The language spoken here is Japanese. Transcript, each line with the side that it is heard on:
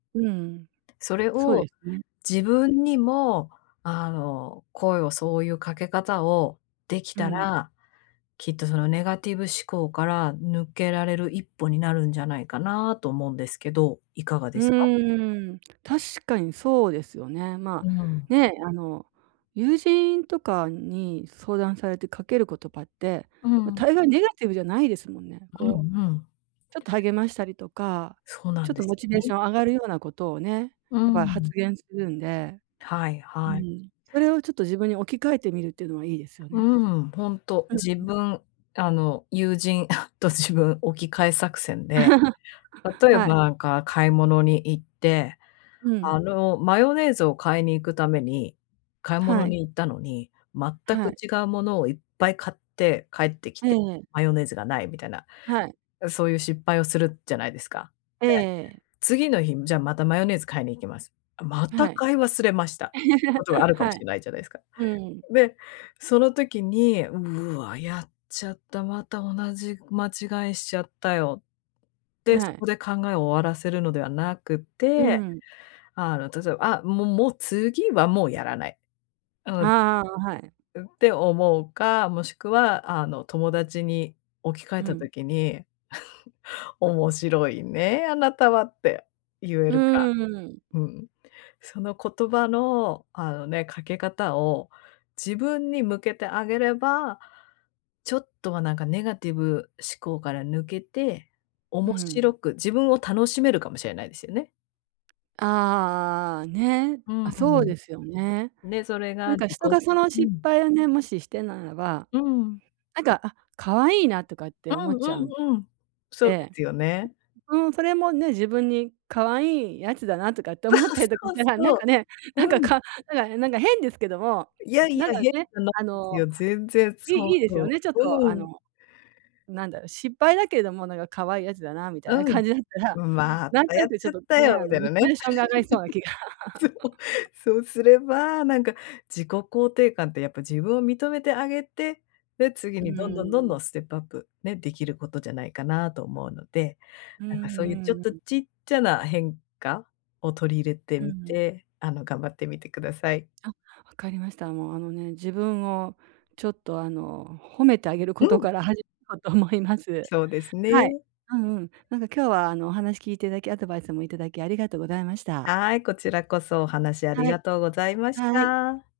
right: うん、
left: それ
right: そうで
left: を
right: すね。
left: 自分にも、あの、声をそう言う掛け方を、出来
right: う
left: た
right: ん。
left: ら、きっと、そのネガティブ思考から、抜けられる一歩になるんじゃないかな？と思うんですけど、如何で
right: う
left: すか？
right: ーん、確かにそうですよね。
left: う
right: ま
left: ーん。
right: あ、ね。あの、友人とかに相談されて掛ける言葉って、
left: う
right: ま、
left: ん。
right: 大概ネガティブじゃないですもんね。
left: うん
right: こう、
left: うん。
right: ちょっと励ましたりとか、
left: そうな
right: ちょ
left: ん
right: っ
left: で
right: と
left: す
right: モチ
left: よ
right: ベーシ
left: ね。
right: ョン上がるような事をね、
left: う
right: やっぱり発
left: ん。
right: 言するんで。
left: はい
right: う
left: はい。
right: ん。それをちょっと、自分に置き換えてみるって言うのは良いですよ
left: うー
right: ね。
left: ん、ほんと、
right: うん
left: 自
right: うん。
left: 分、あの、友人 と自分、置き換え作戦で、例え
right: は
left: ば
right: い。
left: 何か、買い物に行って、
right: う
left: あ
right: ん。
left: の、マヨネーズを買いに行く為に、買い
right: は
left: 物
right: い。
left: に行ったのに、全
right: は
left: く
right: い。
left: 違う物をいっぱい買って帰って来
right: え
left: て、
right: え。
left: マヨネーズがない、みたいな。
right: はい。
left: あ、そういう失敗をするじゃないですか？
right: ええ
left: で、
right: ええ。
left: 次の日、じゃ、またマヨネーズ買いに行きます。また
right: はい。
left: 買い忘れました。って事があ るかも
right: は
left: し
right: い。
left: れないじゃないですか。
right: うん。
left: で、その時に、「うわ、やっちゃった、また同じ間違いしちゃったよ」で、
right: は
left: そ
right: い。
left: こで考えを終わらせるのではなく
right: う
left: て、
right: ん。
left: あの、例えば、あ、もうもう次は、もうやらない。う
right: あ
left: ん。
right: あああ、あ、はい。
left: うん。って思うか、もしくは、あの、友達に置き換
right: う
left: えた
right: ん。
left: 時に、「面白いね、あなたは」って言え
right: う
left: るか。
right: ーん。
left: うん。その言葉の、あのね、掛け方を自分に向けてあげれば、ちょっとは何か、ネガティブ思考から抜けて、
right: う
left: 面
right: ん。
left: 白く自分を楽しめるかもしれないですよね。
right: あああ、ね。
left: うん
right: あ、そ
left: う
right: う
left: ん。
right: ですよね。
left: ね、それが
right: 何か、
left: 自己
right: 人がその
left: う
right: 失
left: ん。
right: 敗をね。もししてならば、
left: うーん。
right: 何か「あ、可愛いな」とかっ
left: う
right: て思
left: ん
right: っちゃう。
left: うんうん。そうで
right: で、
left: すよね。
right: うん、それもね、自分に可愛いやつだな、とかって 思ったりとか
left: そ
right: し
left: う
right: たら、何か
left: そ
right: ね、
left: う、
right: 何か
left: うん。
right: か何か何か変ですけども、
left: いやいや、
right: 何か
left: 変
right: ね、
left: じゃない
right: あ
left: です
right: の、
left: よ、全然、
right: 良
left: そ
right: い
left: う
right: 良いですよ
left: そ
right: ね、ちょっ
left: う。
right: と、あ
left: うん。
right: の、何だろう、失敗だけども何か、可愛いやつだな、みたいな
left: うん、
right: 感じだったら、
left: うん、ま
right: 何
left: た、
right: と
left: や
right: な
left: っ
right: く、ち
left: ち
right: ょ
left: ゃ
right: っ
left: っ
right: と
left: た
right: ね、
left: よ、
right: あ
left: み
right: の、
left: たい
right: モ
left: な
right: チ
left: ね。
right: ベーションが上がりそうな気が
left: そう、そうすれば、何か、自己肯定感って、やっぱ自分を認めてあげて、で、次
right: うー
left: にどんどんどんど
right: ん。
left: ん、ステップアップね、出来る事じゃないかな？と思うので。
right: う
left: 何
right: ん
left: か、そういう、ちょっ
right: うん
left: と、
right: うん。
left: ちっちゃな変化？を取り入れて
right: う
left: み
right: ん。
left: て、あの、頑張ってみて下さい。
right: あ、分かりました。もうあのね、自分をちょっと、あの、褒めてあげる
left: う
right: 事
left: ん。
right: から始ようと思います。
left: そうです
right: はい。
left: ね。
right: うんうん。何か今日は、あの、お話聞いて頂き、アドバイスも頂きありがとうございました。
left: はい、こちらこそ、お話あり
right: はい。
left: がとうございまし
right: はい。
left: た。